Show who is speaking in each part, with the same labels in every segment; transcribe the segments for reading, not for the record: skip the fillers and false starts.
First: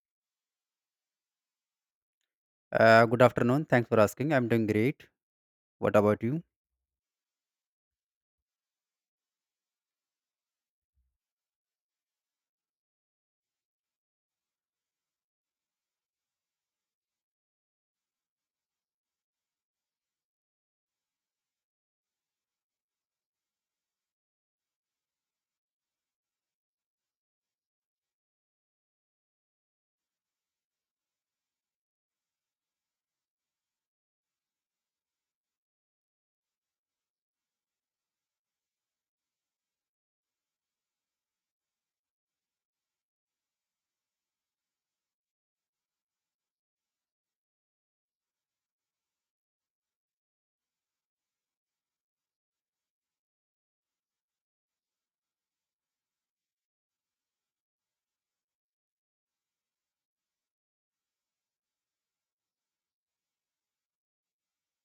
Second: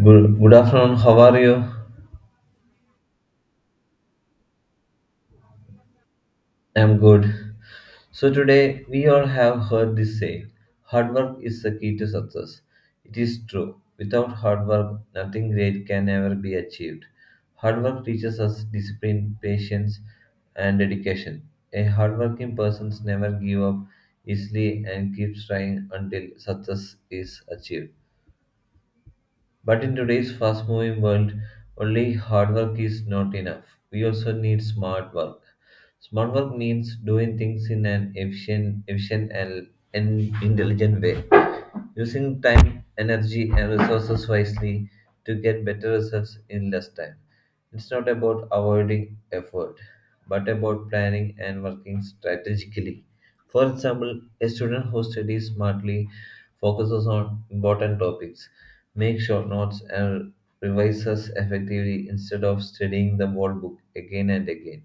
Speaker 1: Good afternoon. How are you?
Speaker 2: Good afternoon. Thanks for asking. I'm doing great. What about you?
Speaker 1: I'm good. So today we all have heard this saying, hard work is the key to success. It is true. Without hard work, nothing great can ever be achieved. Hard work teaches us discipline, patience, and dedication. A hardworking person never gives up easily and keeps trying until success is achieved. But in today's fast moving world, only hard work is not enough. We also need smart work. Smart work means doing things in an efficient and intelligent way, using time, energy, and resources wisely to get better results in less time. It's not about avoiding effort, but about planning and working strategically. For example, a student who studies smartly focuses on important topics, make short notes, and revises effectively instead of studying the whole book again and again.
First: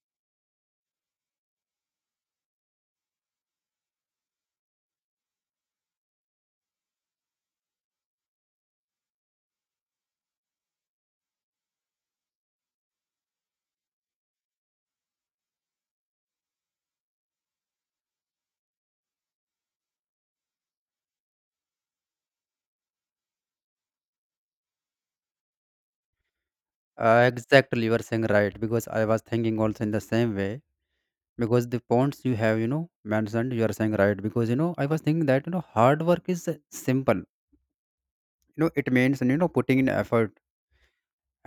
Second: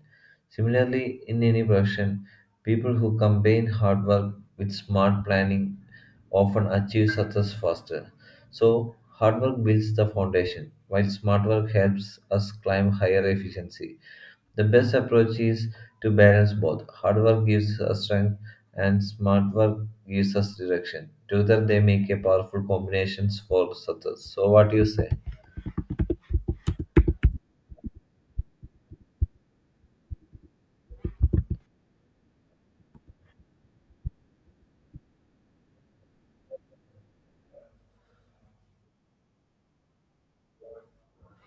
Speaker 1: Similarly, in any profession, people who combine hard work with smart planning often achieve success faster. So, hard work builds the foundation, while smart work helps us climb higher efficiency. The best approach is to balance both. Hard work gives us strength and smart work gives us direction. Together they make a powerful combination for success. So what do you say?
Speaker 2: Exactly, you are saying right, because I was thinking also in the same way because the points you have, mentioned, you are saying right because I was thinking that hard work is simple. You know, it means putting in effort,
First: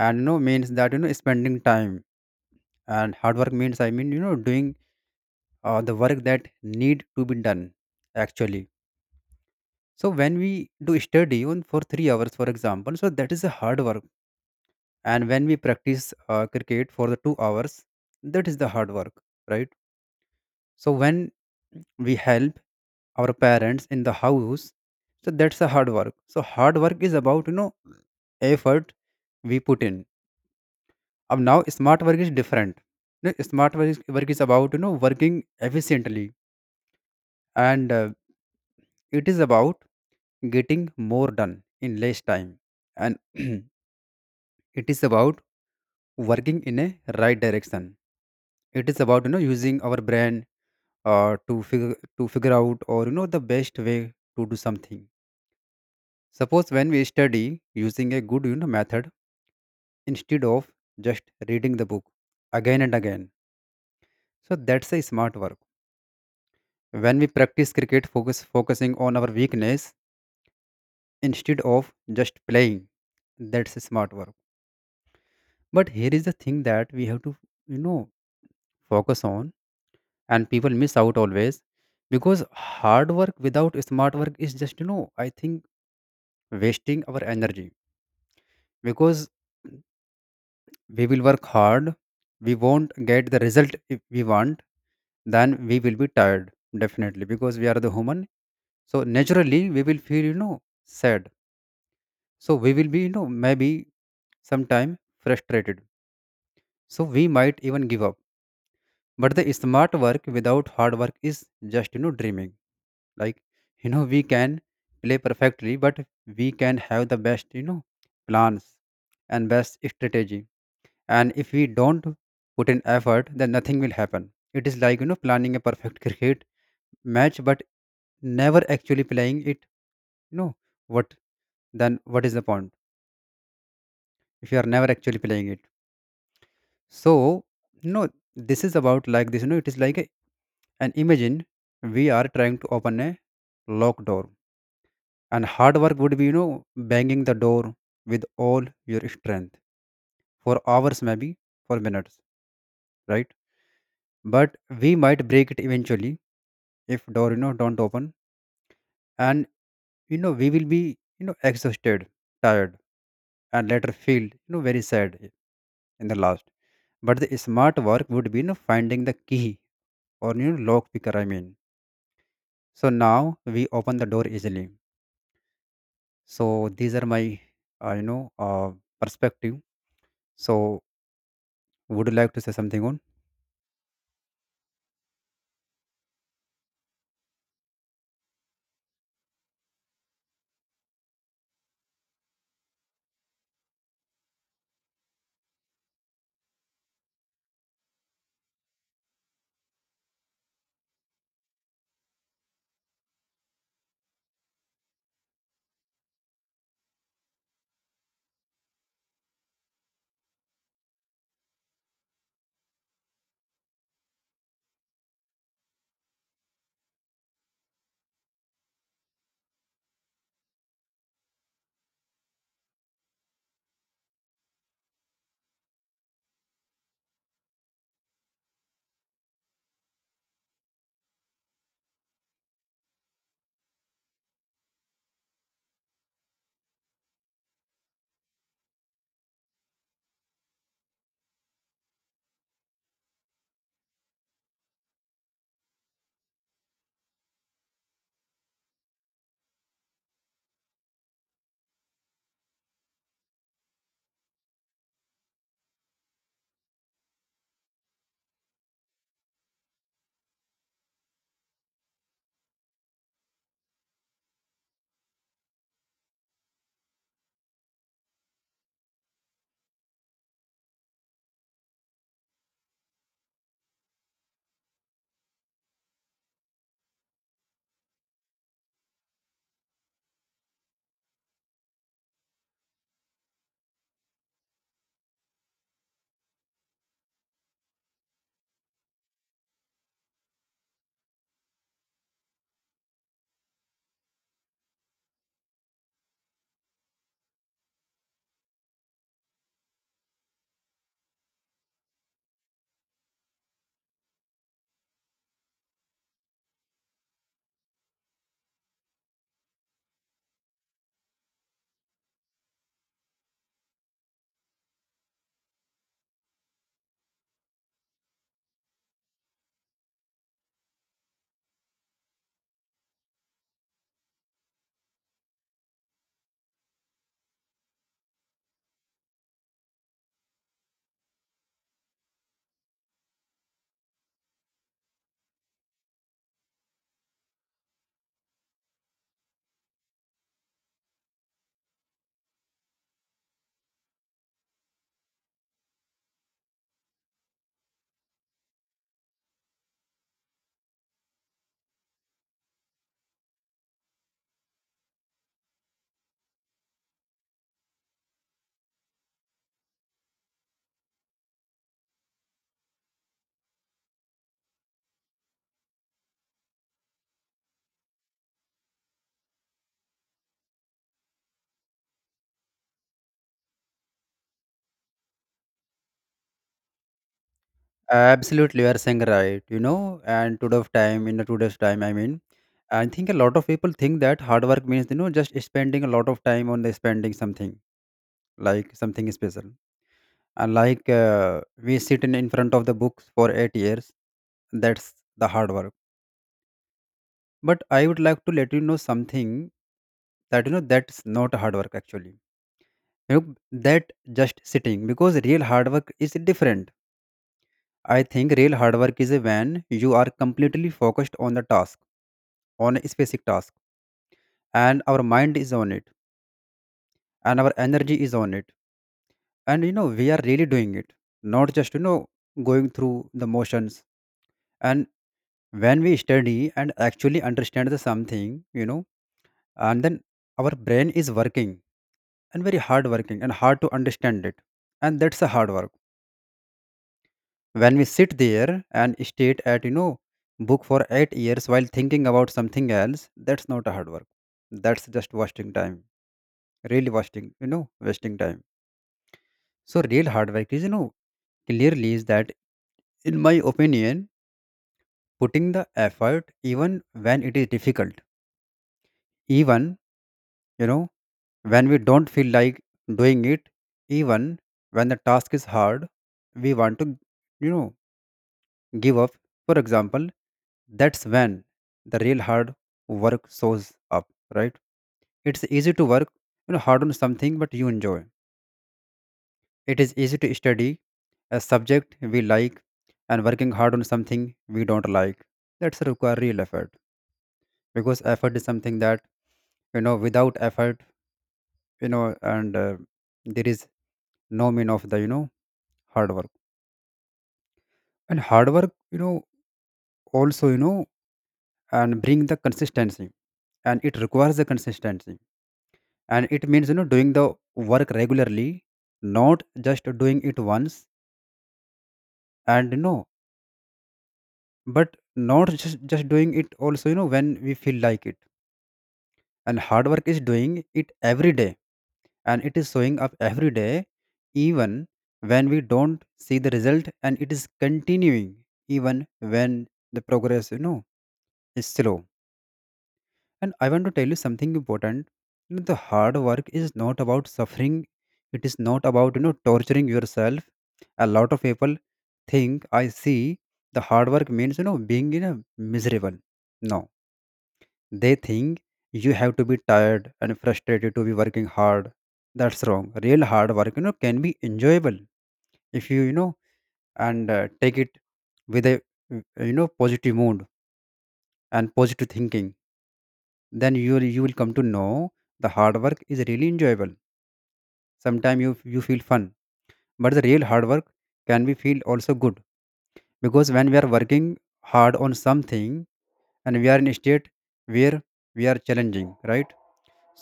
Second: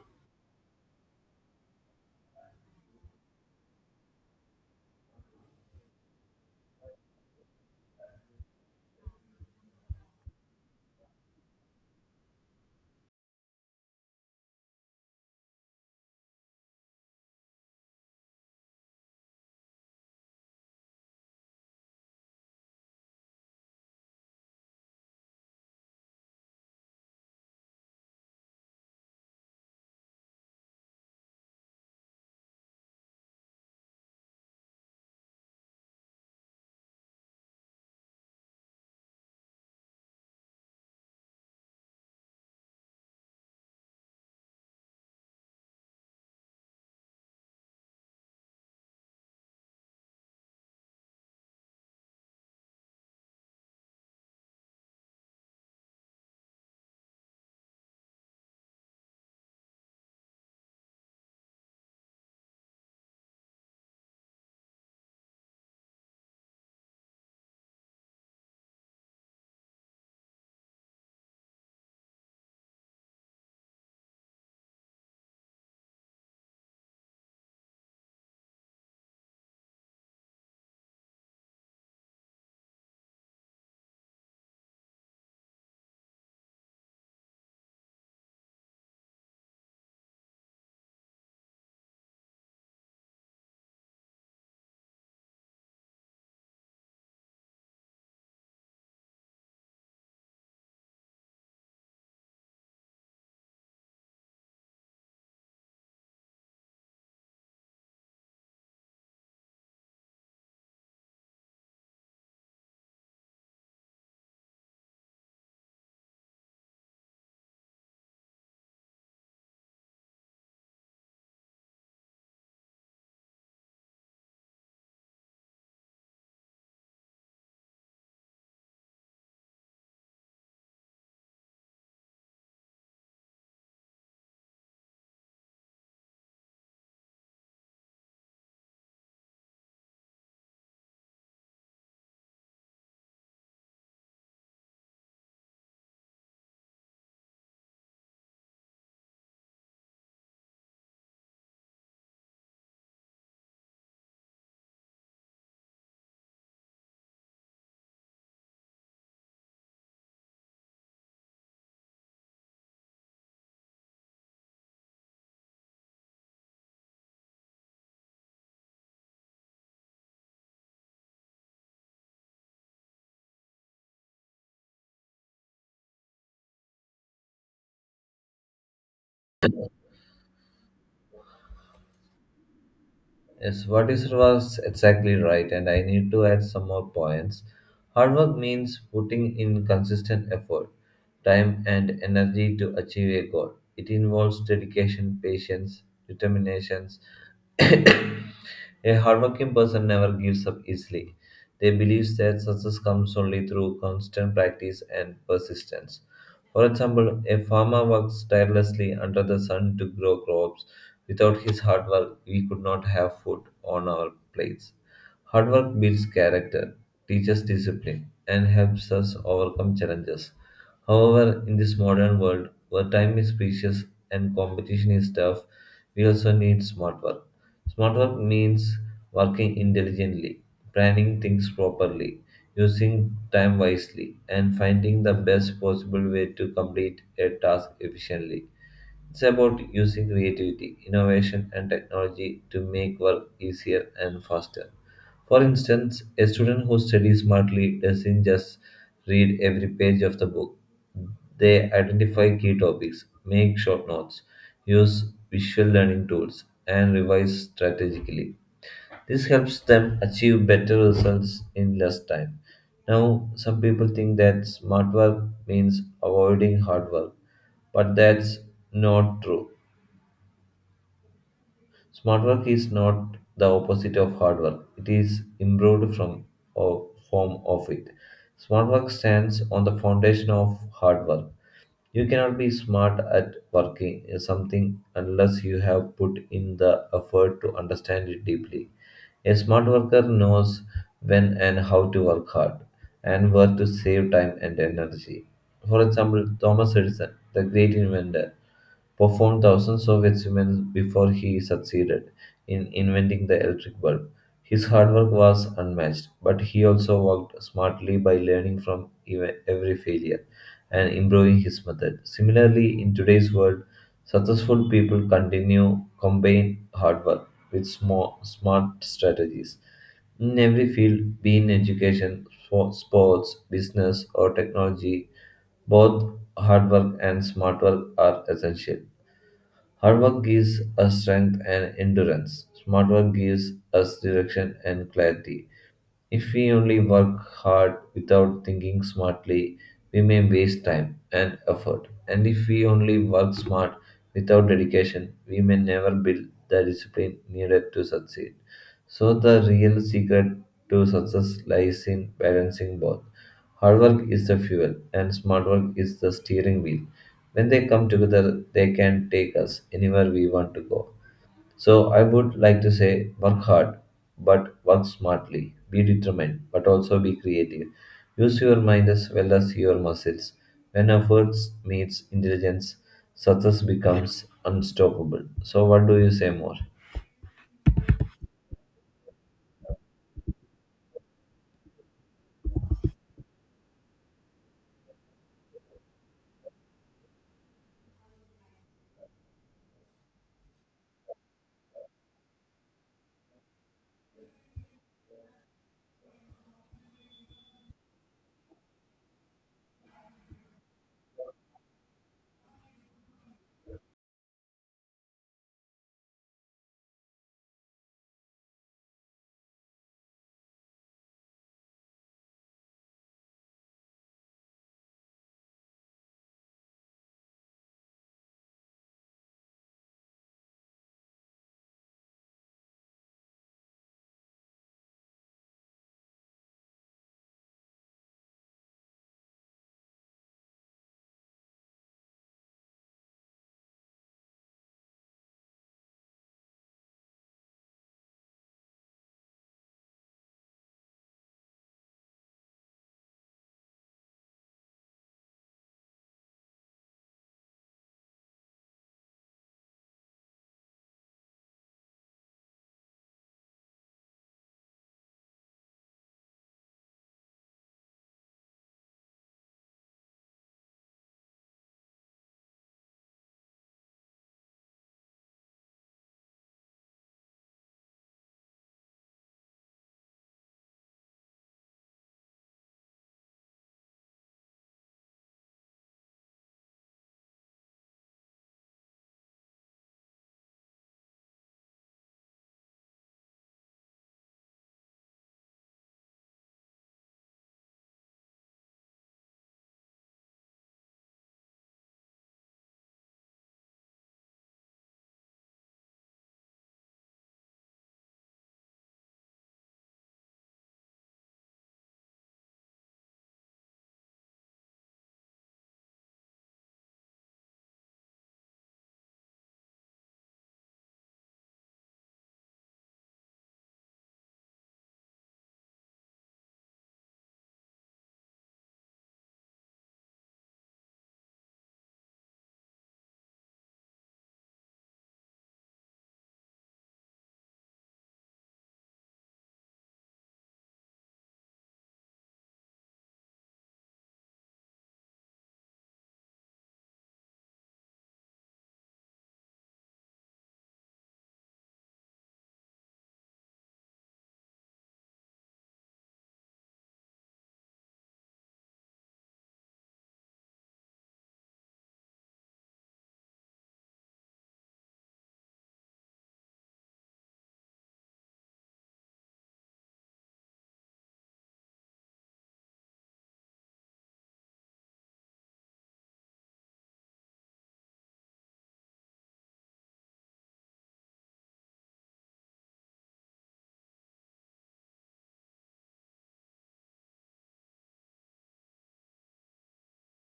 Speaker 2: and means that spending time, and hard work means doing the work that need to be done actually. So when we do study on for 3 hours, for example, so that is a hard work, and when we practice cricket for the 2 hours, that is the hard work, right? So when we help our parents in the house, so that's the hard work. So hard work is about effort we put in. अब now smart work is different. No, smart work is about working efficiently, and it is about getting more done in less time, and it is about working in a right direction. It is about using our brain, to figure out, or the best way to do something. Suppose when we study using a good method, instead of just reading the book again and again, so that's a smart work. When we practice cricket, focusing on our weakness instead of just playing, that's a smart work. But here is the thing that we have to you know focus on, and people miss out always, because hard work without smart work is just I think wasting our energy. Because we will work hard, we won't get the result if we want, then we will be tired, definitely, because we are the human. So naturally we will feel sad. So we will be maybe sometime frustrated, so we might even give up. But the smart work without hard work is just dreaming. Like, we can play perfectly, but we can have the best plans and best strategy, and if we don't put in effort, then nothing will happen. It is like planning a perfect cricket match but never actually playing it. You know what? Then what is the point if you are never actually playing it? So no, this is about like this. It is like, and imagine we are trying to open a locked door, and hard work would be banging the door with all your strength for hours, maybe for minutes, right? But we might break it eventually if door don't open, and we will be exhausted, tired, and later feel very sad in the last. But the smart work would be finding the key, or lock picker, so now we open the door easily. So these are my uh, you know uh, perspective. So would you like to say something on?
Speaker 1: Yes, what is was exactly right, and I need to add some more points. Hard work means putting in consistent effort, time, and energy to achieve a goal. It involves dedication, patience, determinations. A hardworking person never gives up easily. They believe that success comes only through constant practice and persistence. For example, a farmer works tirelessly under the sun to grow crops. Without his hard work, we could not have food on our plates. Hard work builds character, teaches discipline, and helps us overcome challenges. However, in this modern world where time is precious and competition is tough, we also need smart work. Smart work means working intelligently, planning things properly, using time wisely, and finding the best possible way to complete a task efficiently. It's about using creativity, innovation, and technology to make work easier and faster. For instance, a student who studies smartly doesn't just read every page of the book. They identify key topics, make short notes, use visual learning tools, and revise strategically. This helps them achieve better results in less time. Now, some people think that smart work means avoiding hard work, but that's not true. Smart work is not the opposite of hard work. It is improved from or form of it. Smart work stands on the foundation of hard work. You cannot be smart at working in something unless you have put in the effort to understand it deeply. A smart worker knows when and how to work hard and where to save time and energy. For example, Thomas Edison, the great inventor, performed thousands of experiments before he succeeded in inventing the electric bulb. His hard work was unmatched, but he also worked smartly by learning from every failure and improving his method. Similarly, in today's world, successful people continue combine hard work with small, smart strategies. In every field, be in education, for sports, business, or technology, both hard work and smart work are essential. Hard work gives us strength and endurance. Smart work gives us direction and clarity. If we only work hard without thinking smartly, we may waste time and effort. And if we only work smart without dedication, we may never build the discipline needed to succeed. So, the real secret to success lies in balancing both. Hard work is the fuel, and smart work is the steering wheel. When they come together, they can take us anywhere we want to go. So I would like to say work hard, but work smartly. Be determined, but also be creative. Use your mind as well as your muscles. When efforts meets intelligence, success becomes unstoppable. So what do you say more?
Speaker 2: Absolutely, you are saying right. You know, and today's time, in the today's time, I think a lot of people think that hard work means just spending a lot of time on the spending something like something special. And like we sit in front of the books for 8 years, that's the hard work. But I would like to let you know something that that's not hard work actually. You know, that just sitting, because real hard work is different. I think real hard work is when you are completely focused on the task, on a specific task, and our mind is on it, and our energy is on it, and we are really doing it, not just going through the motions. And when we study and actually understand the something, you know, and then our brain is working and very hard working and hard to understand it, and that's a hard work. When we sit there and state at book for 8 years while thinking about something else, that's not a hard work, that's just wasting time, really wasting, wasting time. So real hard work is, clearly, is that, in my opinion, putting the effort even when it is difficult, even you know when we don't feel like doing it, even when the task is hard, we want to you know give up, for example. That's when the real hard work shows up, right? It's easy to work, you know, hard on something but you enjoy. It is easy to study a subject we like, and working hard on something we don't like, that's require real effort. Because effort is something that, without effort, and there is no mean of the hard work. And hard work, also, and bring the consistency, and it requires the consistency, and it means doing the work regularly, not just doing it once, and but not just doing it also when we feel like it. And hard work is doing it every day, and it is showing up every day even when we don't see the result, and it is continuing even when the progress, is slow. And I want to tell you something important. You know, the hard work is not about suffering. It is not about torturing yourself. A lot of people think, I see, the hard work means being in a miserable. No, they think you have to be tired and frustrated to be working hard. That's wrong. Real hard work, can be enjoyable if you, you know and take it with a positive mood and positive thinking, then you will come to know the hard work is really enjoyable. Sometimes you you feel fun. But the real hard work can be feel also good, because when we are working hard on something, and we are in a state where we are challenging, right?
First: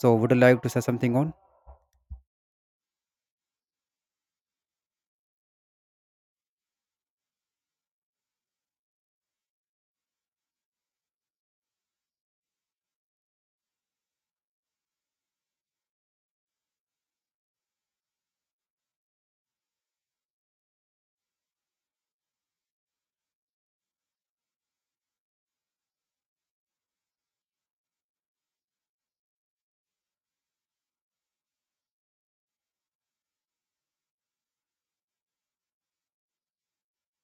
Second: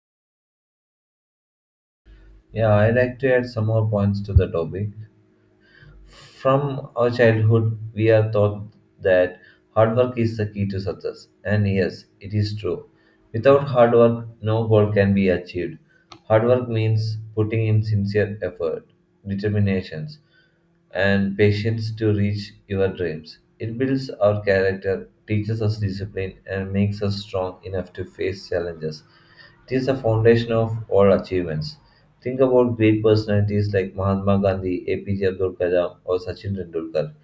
Speaker 2: So would you like to say something on?
Speaker 1: Yeah, I like to add some more points to the topic. From our childhood, we are taught that hard work is the key to success. And yes, it is true. Without hard work, no goal can be achieved. Hard work means putting in sincere effort, determinations, and patience to reach your dreams. It builds our character, teaches us discipline, and makes us strong enough to face challenges. It is the foundation of all achievements. Think about great personalities like Mahatma Gandhi, APJ Abdul Kalam, or Sachin Tendulkar.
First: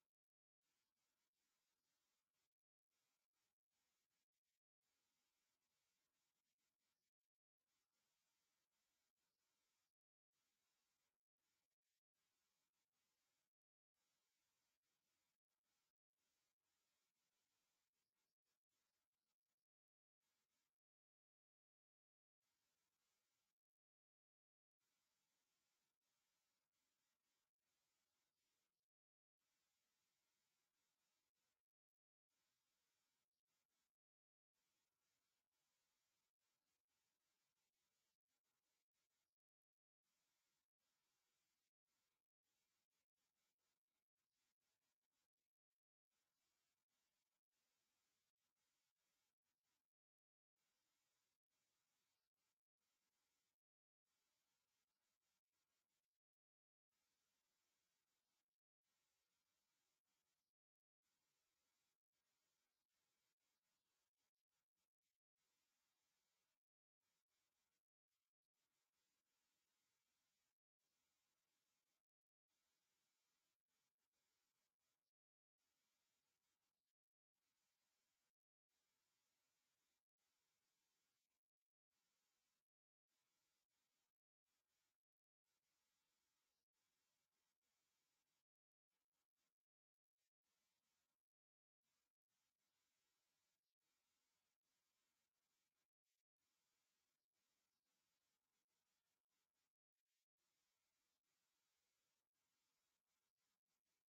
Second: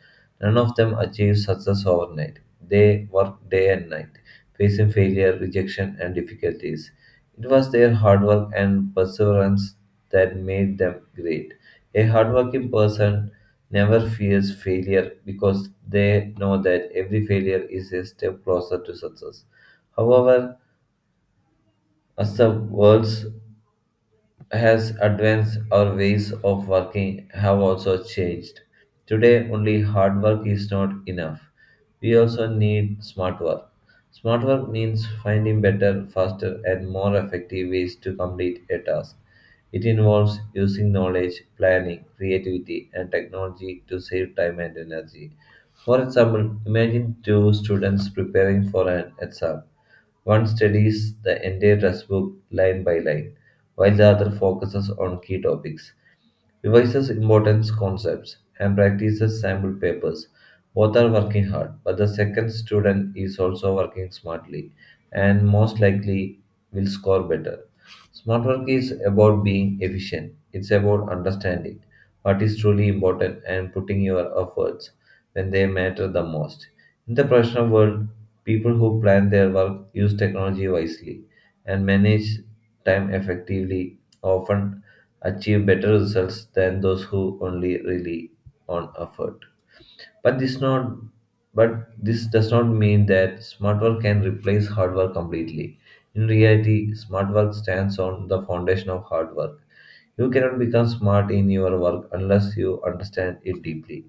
Speaker 1: None of them achieved success overnight. They worked day and night, facing failure, rejection, and difficulties. It was their hard work and perseverance that made them great. A hardworking person never fears failure because they know that every failure is a step closer to success. However, as the world's has advanced, our ways of working have also changed. Today, only hard work is not enough. We also need smart work. Smart work means finding better, faster, and more effective ways to complete a task. It involves using knowledge, planning, creativity, and technology to save time and energy. For example, imagine two students preparing for an exam. One studies the entire textbook line by line while the other focuses on key topics, revises important concepts, and practices sample papers. Both are working hard, but the second student is also working smartly and most likely will score better. Smart work is about being efficient. It's about understanding what is truly important and putting your efforts when they matter the most. In the professional world, people who plan their work, use technology wisely, and manage time effectively often achieve better results than those who only rely on effort. But this not but this does not mean that smart work can replace hard work completely. In reality, smart work stands on the foundation of hard work. You cannot become smart in your work unless you understand it deeply.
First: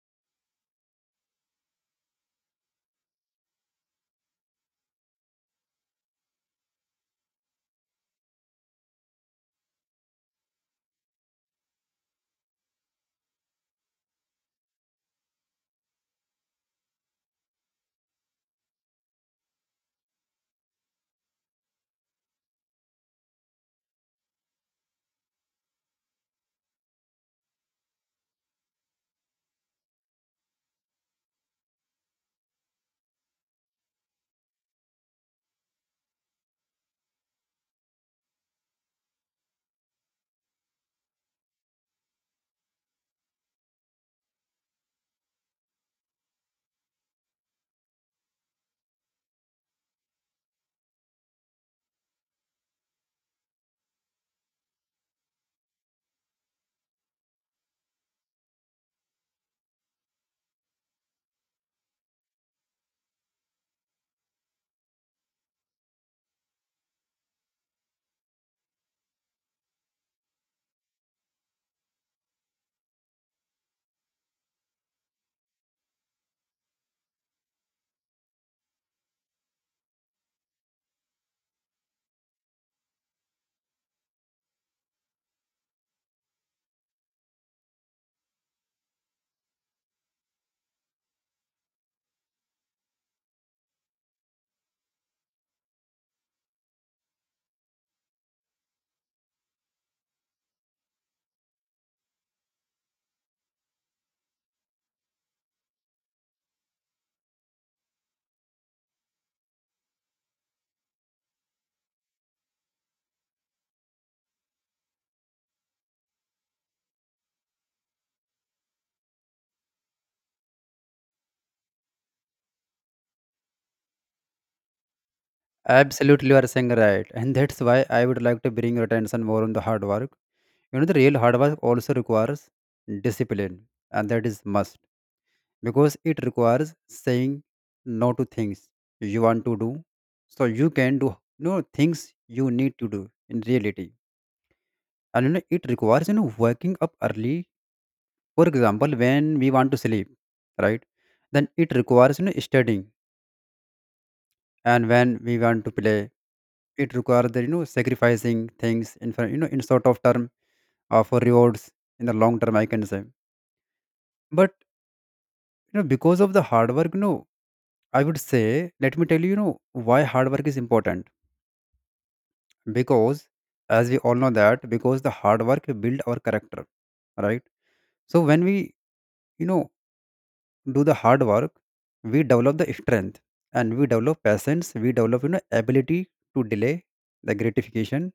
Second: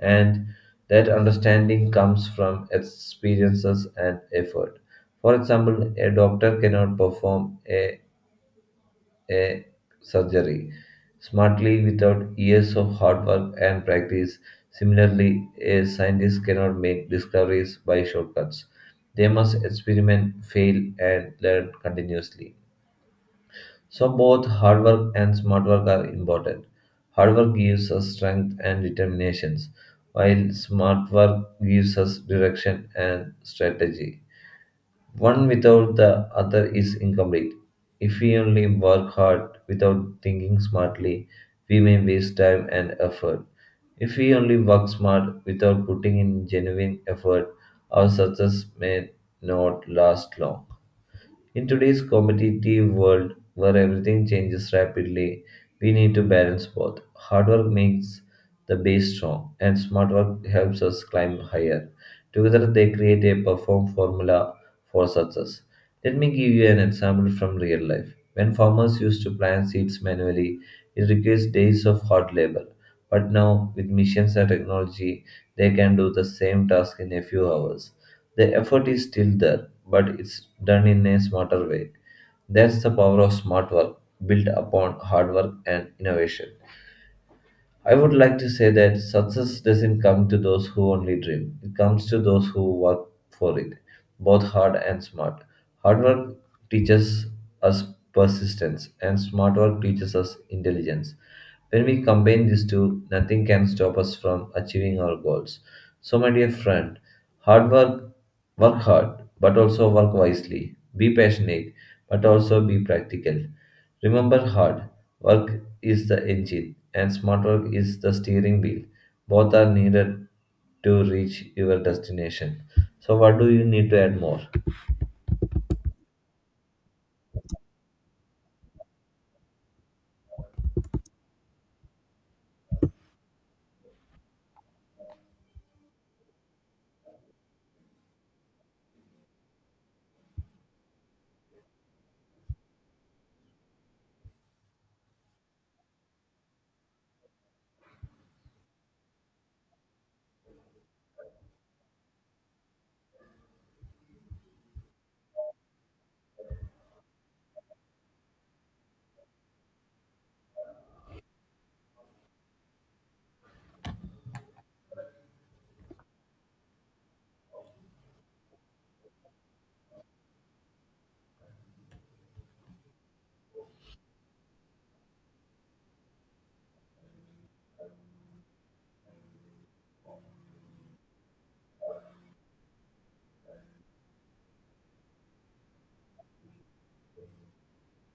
Speaker 1: And that understanding comes from experiences and effort. For example, a doctor cannot perform a surgery smartly without years of hard work and practice. Similarly, a scientist cannot make discoveries by shortcuts. They must experiment, fail, and learn continuously. So, both hard work and smart work are important. Hard work gives us strength and determinations, while smart work gives us direction and strategy. One without the other is incomplete. If we only work hard without thinking smartly, we may waste time and effort. If we only work smart without putting in genuine effort, our success may not last long. In today's competitive world where everything changes rapidly, we need to balance both. Hard work makes the base strong, and smart work helps us climb higher. Together, they create a perform formula for success. Let me give you an example from real life. When farmers used to plant seeds manually, it requires days of hard labor. But now, with machines and technology, they can do the same task in a few hours. The effort is still there, but it's done in a smarter way. That's the power of smart work, built upon hard work and innovation. I would like to say that success doesn't come to those who only dream. It comes to those who work for it, both hard and smart. Hard work teaches us persistence, and smart work teaches us intelligence. When we combine these two, nothing can stop us from achieving our goals. So, my dear friend, hard work, work hard, but also work wisely. Be passionate, but also be practical. Remember, hard work is the engine and smart work is the steering wheel. Both are needed to reach your destination. So what do you need to add more?
Speaker 2: Absolutely, you are saying right, and that's why I would like to bring your attention more on the hard work. You know, the real hard work also requires discipline, and that is must, because it requires saying no to things you want to do, so you can do, things you need to do in reality. And it requires waking up early, for example, when we want to sleep, right? Then it requires studying and when we want to play. It requires the, sacrificing things in in sort of term, for rewards in the long term, I can say. But because of the hard work, I would say, let me tell you, you know why hard work is important. Because, as we all know, that because the hard work build our character, right? So when we, you know do the hard work, we develop the strength, and we develop patience, we develop ability to delay the gratification,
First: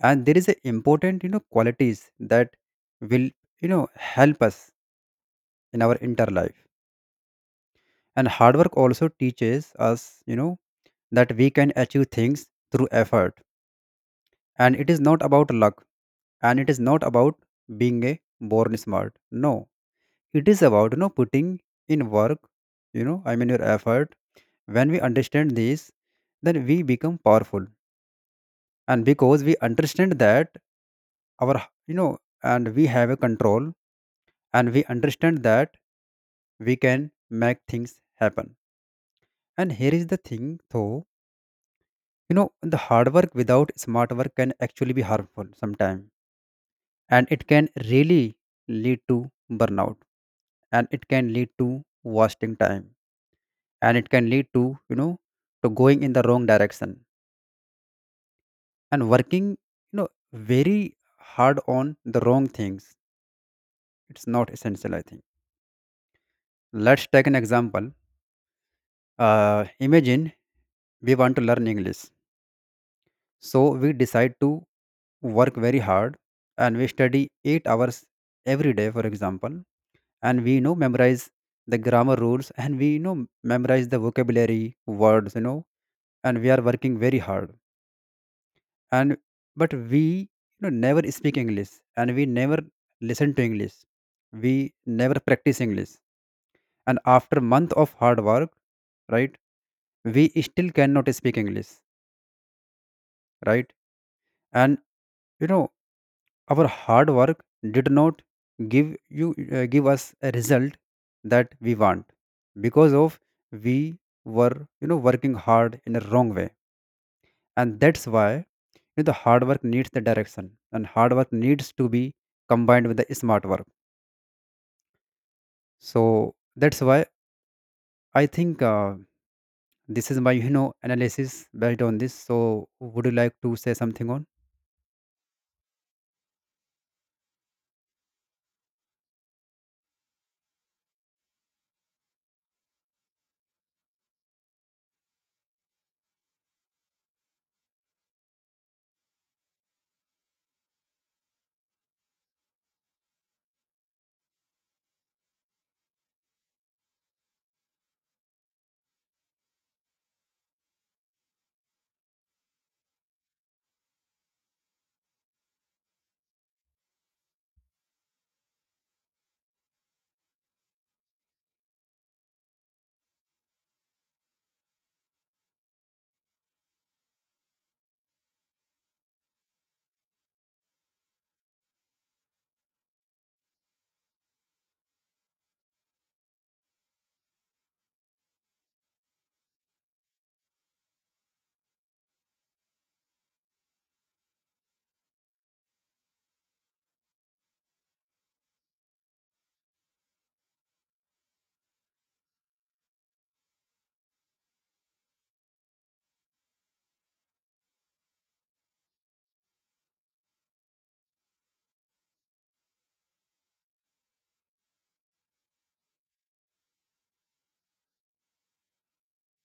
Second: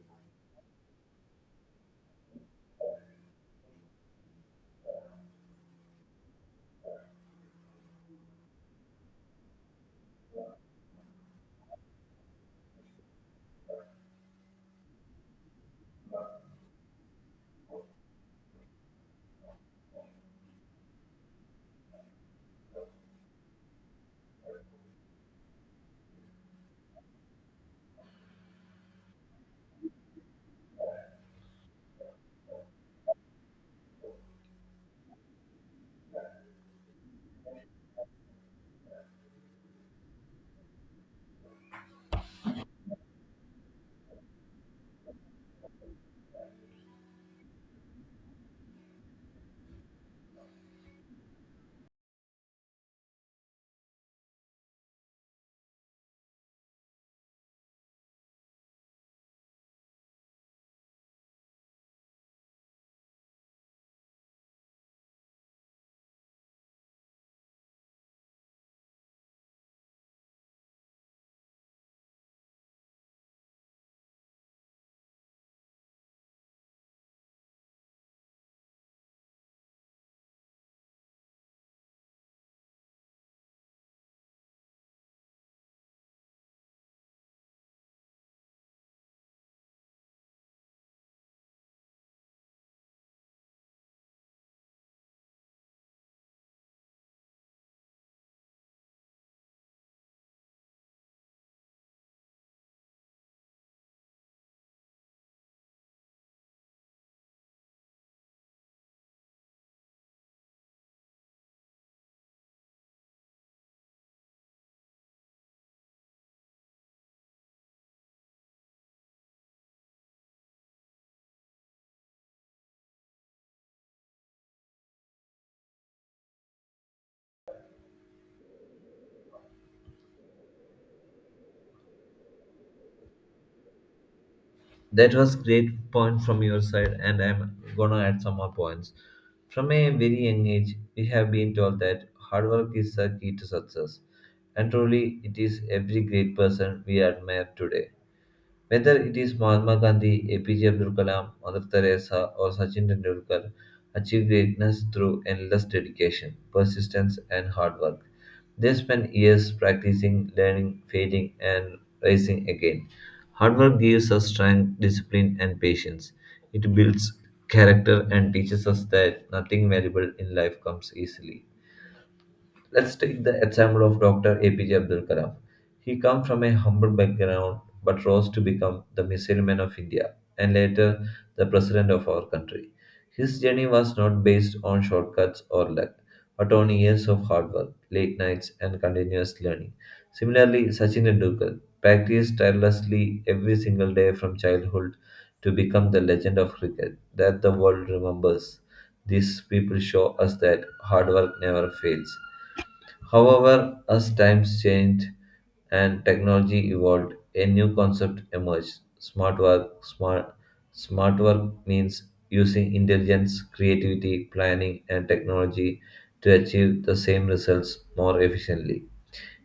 Speaker 2: and there is a important qualities that will help us in our inner life. And hard work also teaches us that we can achieve things through effort, and it is not about luck, and it is not about being a born smart. No, it is about putting in work, you know I mean your effort. When we understand this, then we become powerful. And because we understand that, our, you know and we have a control, and we understand that we can make things happen. And here is the thing though, the hard work without smart work can actually be harmful sometime, and it can really lead to burnout, and it can lead to wasting time, and it can lead to, you know to going in the wrong direction and working, you know very hard on the wrong things. It's not essential, I think. Let's take an example. uh, Imagine we want to learn English, so we decide to work very hard, and we study 8 hours every day, for example. And we, memorize the grammar rules, and we, memorize the vocabulary words, you know, and we are working very hard. And but we, never speak English, and we never listen to English, we never practice English. And after month of hard work, right, we still cannot speak English, right? And, you know our hard work did not give you, give us a result that we want, because of we were, working hard in a wrong way. And that's why, you know, the hard work needs the direction, and hard work needs to be combined with the smart work. So that's why I think this is my analysis based on this. So would you like to say something on?
Speaker 1: That was great point from your side and I'm gonna add some more points. From a very young age, we have been told that hard work is the key to success. And truly, it is every great person we admire today. Whether it is Mahatma Gandhi, APJ Abdul Kalam, Mother Teresa, or Sachin Tendulkar, achieved greatness through endless dedication, persistence, and hard work. They spent years practicing, learning, failing, and rising again. Hard work gives us strength, discipline, and patience. It builds character and teaches us that nothing valuable in life comes easily. Let's take the example of Dr. APJ Abdul Kalam. He came from a humble background but rose to become the missile man of India and later the president of our country. His journey was not based on shortcuts or luck, but on years of hard work, late nights, and continuous learning. Similarly, Sachin Tendulkar practiced tirelessly every single day from childhood to become the legend of cricket that the world remembers. These people show us that hard work never fails. However, as times changed and technology evolved, a new concept emerged: smart work. Smart work means using intelligence, creativity, planning, and technology to achieve the same results more efficiently.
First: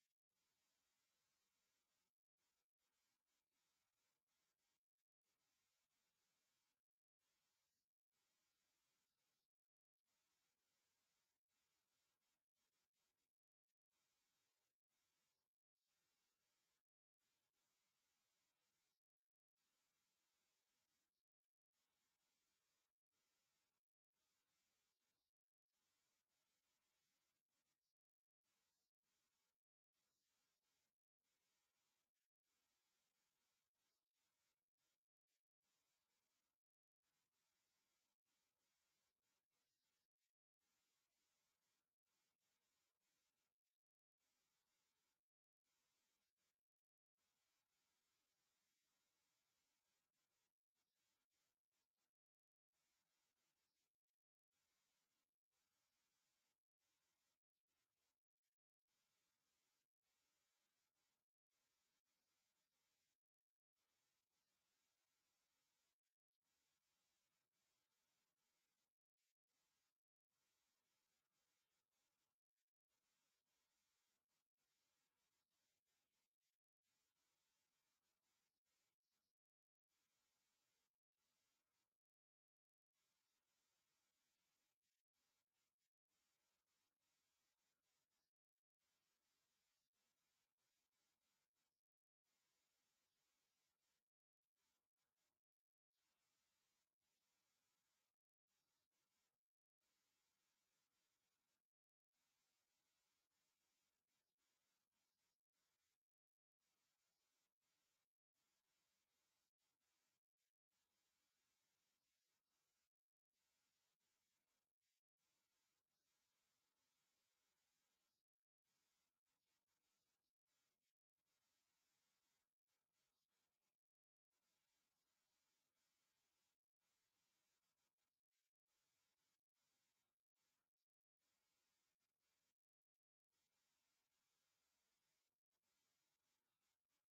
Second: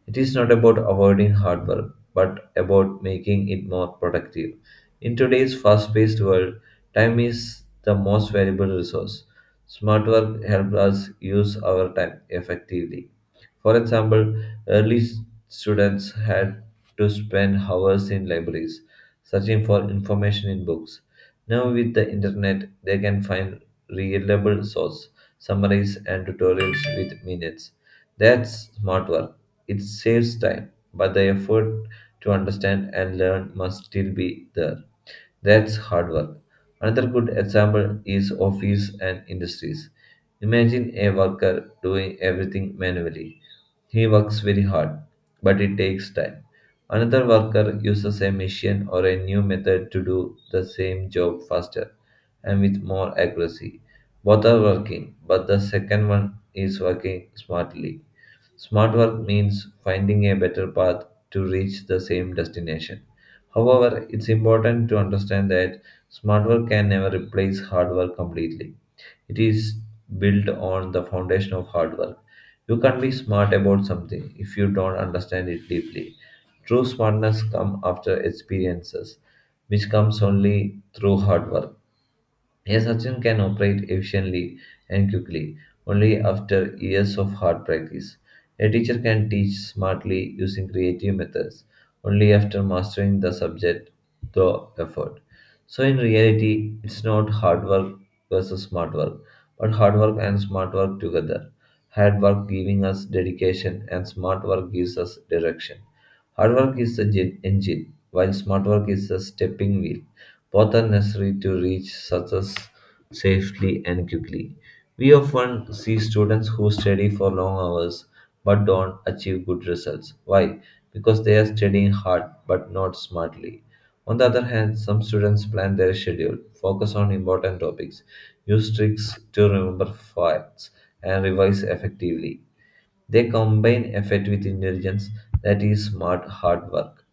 Speaker 1: It is not about avoiding hard work, but about making it more productive. In today's fast paced world, time is the most valuable resource. Smart work helps us use our time effectively. For example, early students had to spend hours in libraries searching for information in books. Now, with the internet, they can find reliable sources, summaries, and tutorials with minutes. That's smart work. It saves time, but the effort to understand and learn must still be there. That's hard work. Another good example is office and industries. Imagine a worker doing everything manually. He works very hard, but it takes time. Another worker uses a machine or a new method to do the same job faster and with more accuracy. Both are working, but the second one is working smartly. Smart work means finding a better path to reach the same destination. However, it's important to understand that smart work can never replace hard work completely. It is built on the foundation of hard work. You can't be smart about something if you don't understand it deeply. True smartness comes after experiences, which comes only through hard work. A surgeon can operate efficiently and quickly, only after years of hard practice. A teacher can teach smartly using creative methods, only after mastering the subject through effort. So, in reality, it's not hard work versus smart work, but hard work and smart work together. Hard work giving us dedication, and smart work gives us direction. Hard work is the engine, while smart work is the stepping wheel. Both are necessary to reach success safely and quickly. We often see students who study for long hours but don't achieve good results. Why? Because they are studying hard but not smartly. On the other hand, some students plan their schedule, focus on important topics, use tricks to remember facts, and revise effectively. They combine effort with intelligence, that is, smart hard work.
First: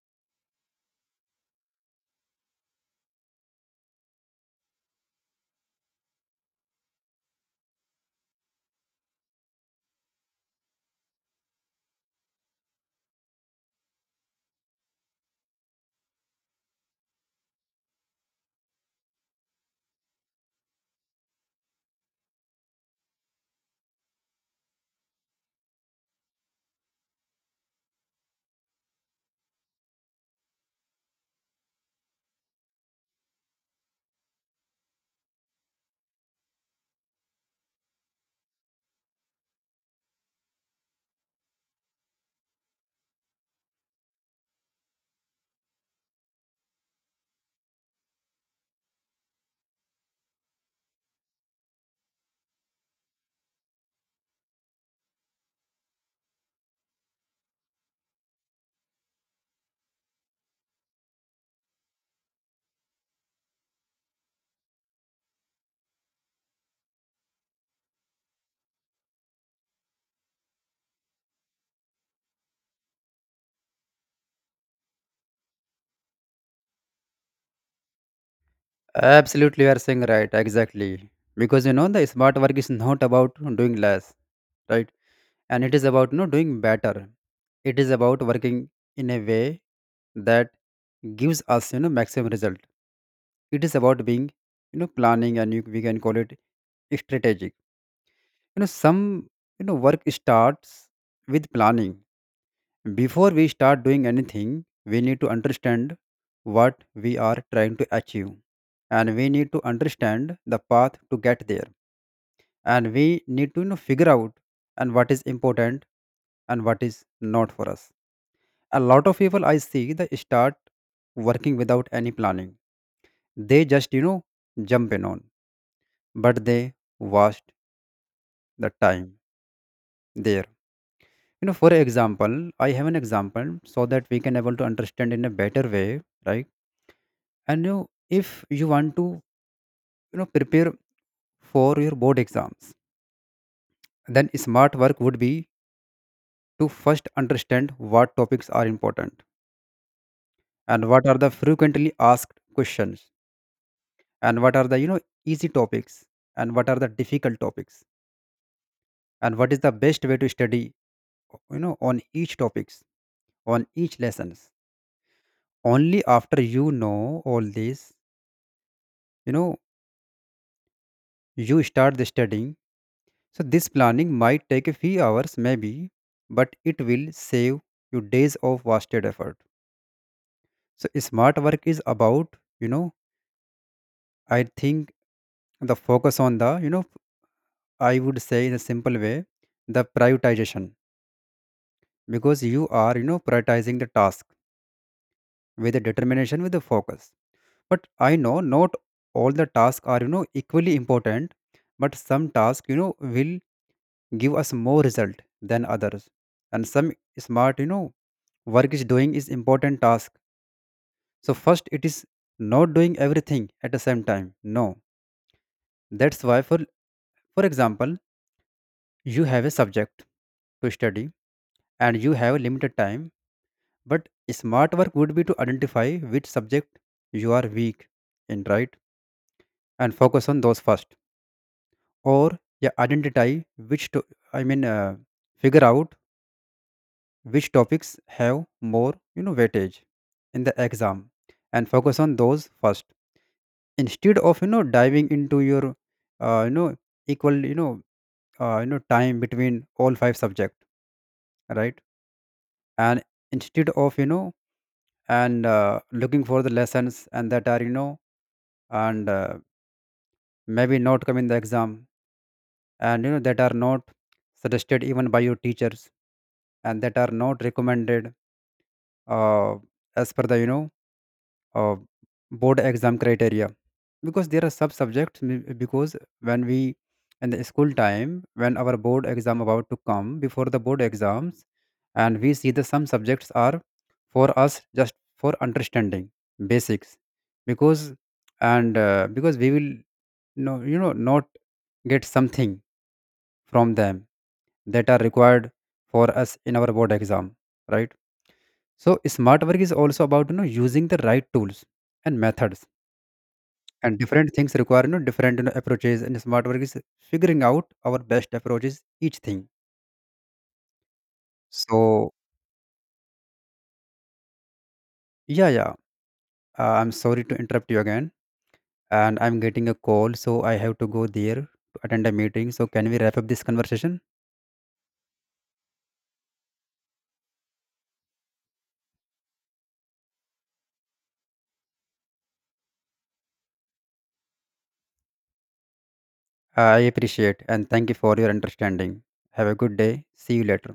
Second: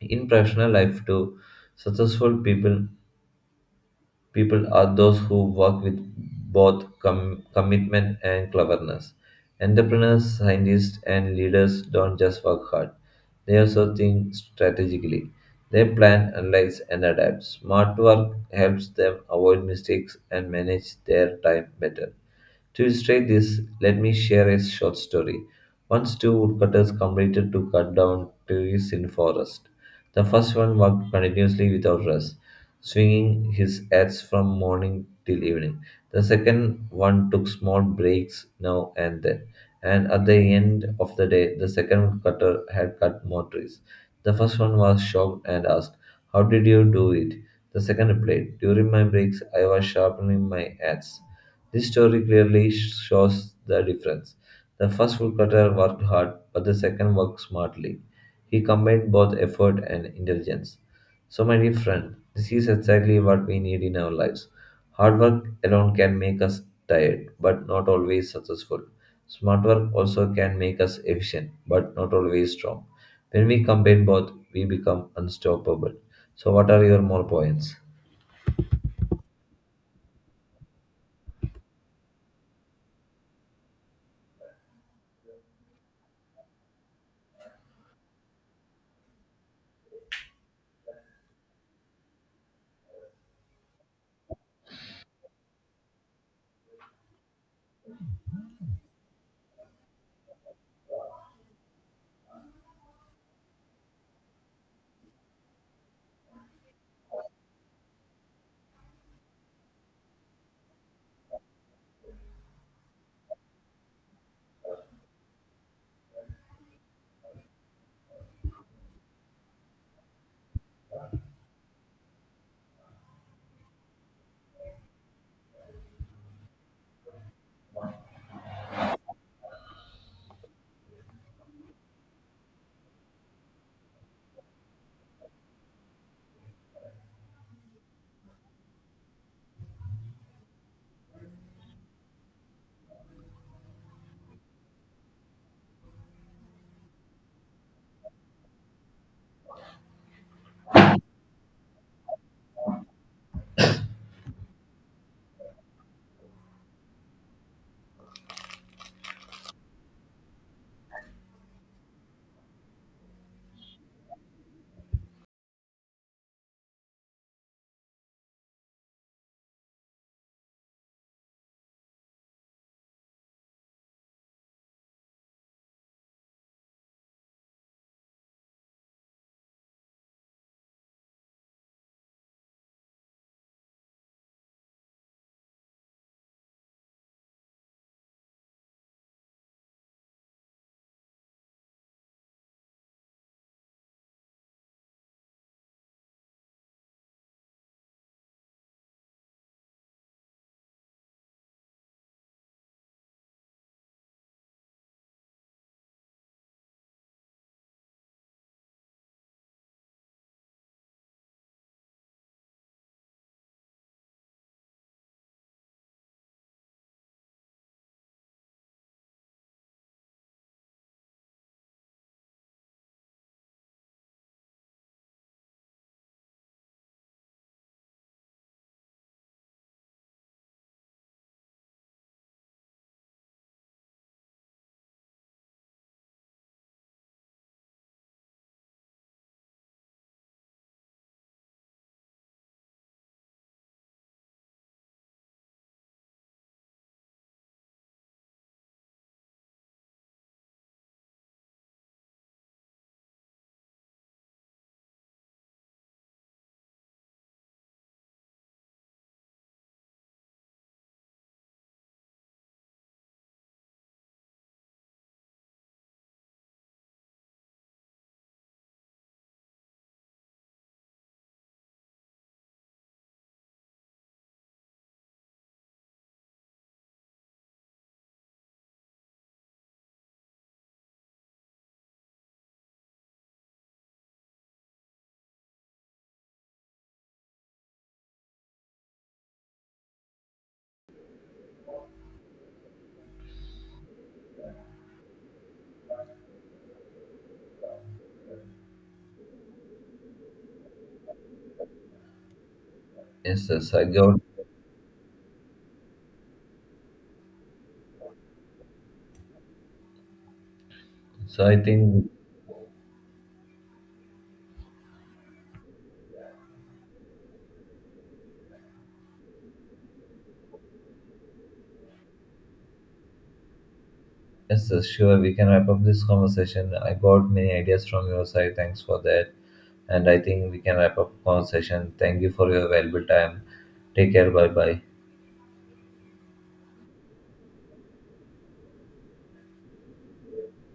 Speaker 1: In professional life, too, successful People are those who work with both commitment and cleverness. Entrepreneurs, scientists, and leaders don't just work hard, they also think strategically. They plan, analyze, and adapt. Smart work helps them avoid mistakes and manage their time better. To illustrate this, let me share a short story. Once two woodcutters completed to cut down trees in forest. The first one worked continuously without rest, swinging his axe from morning till evening. The second one took small breaks now and then, and at the end of the day, the second cutter had cut more trees. The first one was shocked and asked, "How did you do it?" The second replied, "During my breaks, I was sharpening my axe." This story clearly shows the difference. The first woodcutter worked hard, but the second worked smartly. He combined both effort and intelligence. So, my dear friend, this is exactly what we need in our lives. Hard work alone can make us tired, but not always successful. Smart work also can make us efficient, but not always strong. When we combine both, we become unstoppable. So, what are your more points?
Speaker 2: Absolutely, you are saying right, exactly. Because the smart work is not about doing less, right? And it is about doing better. It is about working in a way that gives us maximum result. It is about being, planning, and you, we can call it strategic. Some work starts with planning. Before we start doing anything, we need to understand what we are trying to achieve. And we need to understand the path to get there. And we need to, figure out and what is important and what is not for us. A lot of people I see, they start working without any planning. They just, jump in on. But they wasted the time there. You know, for example, I have an example so that we can able to understand in a better way, right? And you, if you want to, prepare for your board exams, then smart work would be to first understand what topics are important, and what are the frequently asked questions, and what are the easy topics, and what are the difficult topics, and what is the best way to study, on each topics, on each lessons. Only after all this, you know you start the studying. So this planning might take a few hours, maybe, but it will save you days of wasted effort. So smart work is about, you know I think the focus on the, I would say in a simple way, the prioritization. Because you are, prioritizing the task with a determination, with the focus. But I know not all the tasks are equally important, but some tasks, will give us more result than others. And some smart, work is doing is important task. So first, it is not doing everything at the same time, no. That's why, for example, you have a subject to study and you have a limited time. But smart work would be to identify which subject you are weak in, right, and focus on those first. Or yeah, identify which to, i mean uh, figure out which topics have more weightage in the exam, and focus on those first, instead of diving into your uh, you know equal, time between all five subject, right. And instead of you know and looking for the lessons and that are you know and maybe not come in the exam, and you know that are not suggested even by your teachers, and that are not recommended, uh, as per the uh, board exam criteria. Because there are sub subjects because when we in the school time, when our board exam about to come, before the board exams, and we see the some subjects are for us just for understanding basics. Because and because we will no not get something from them that are required for us in our board exam, right. So smart work is also about using the right tools and methods.
Speaker 1: Yes, yes, I
Speaker 2: And
Speaker 1: got.
Speaker 2: different things require, different, approaches, and smart work is figuring out our best approaches each thing.
Speaker 1: So I think
Speaker 2: So yeah, I'm sorry to interrupt you again, and I'm getting a call, so I have to go there to attend a meeting. So can we wrap up this conversation?
Speaker 1: yes, yes, sure. We can wrap up this conversation. I got many ideas from your side. Thanks for that. And I think we can wrap up conversation. Thank you for your valuable time. Take care. Bye bye.
Speaker 2: I appreciate and thank you for your understanding. Have a good day, see you later.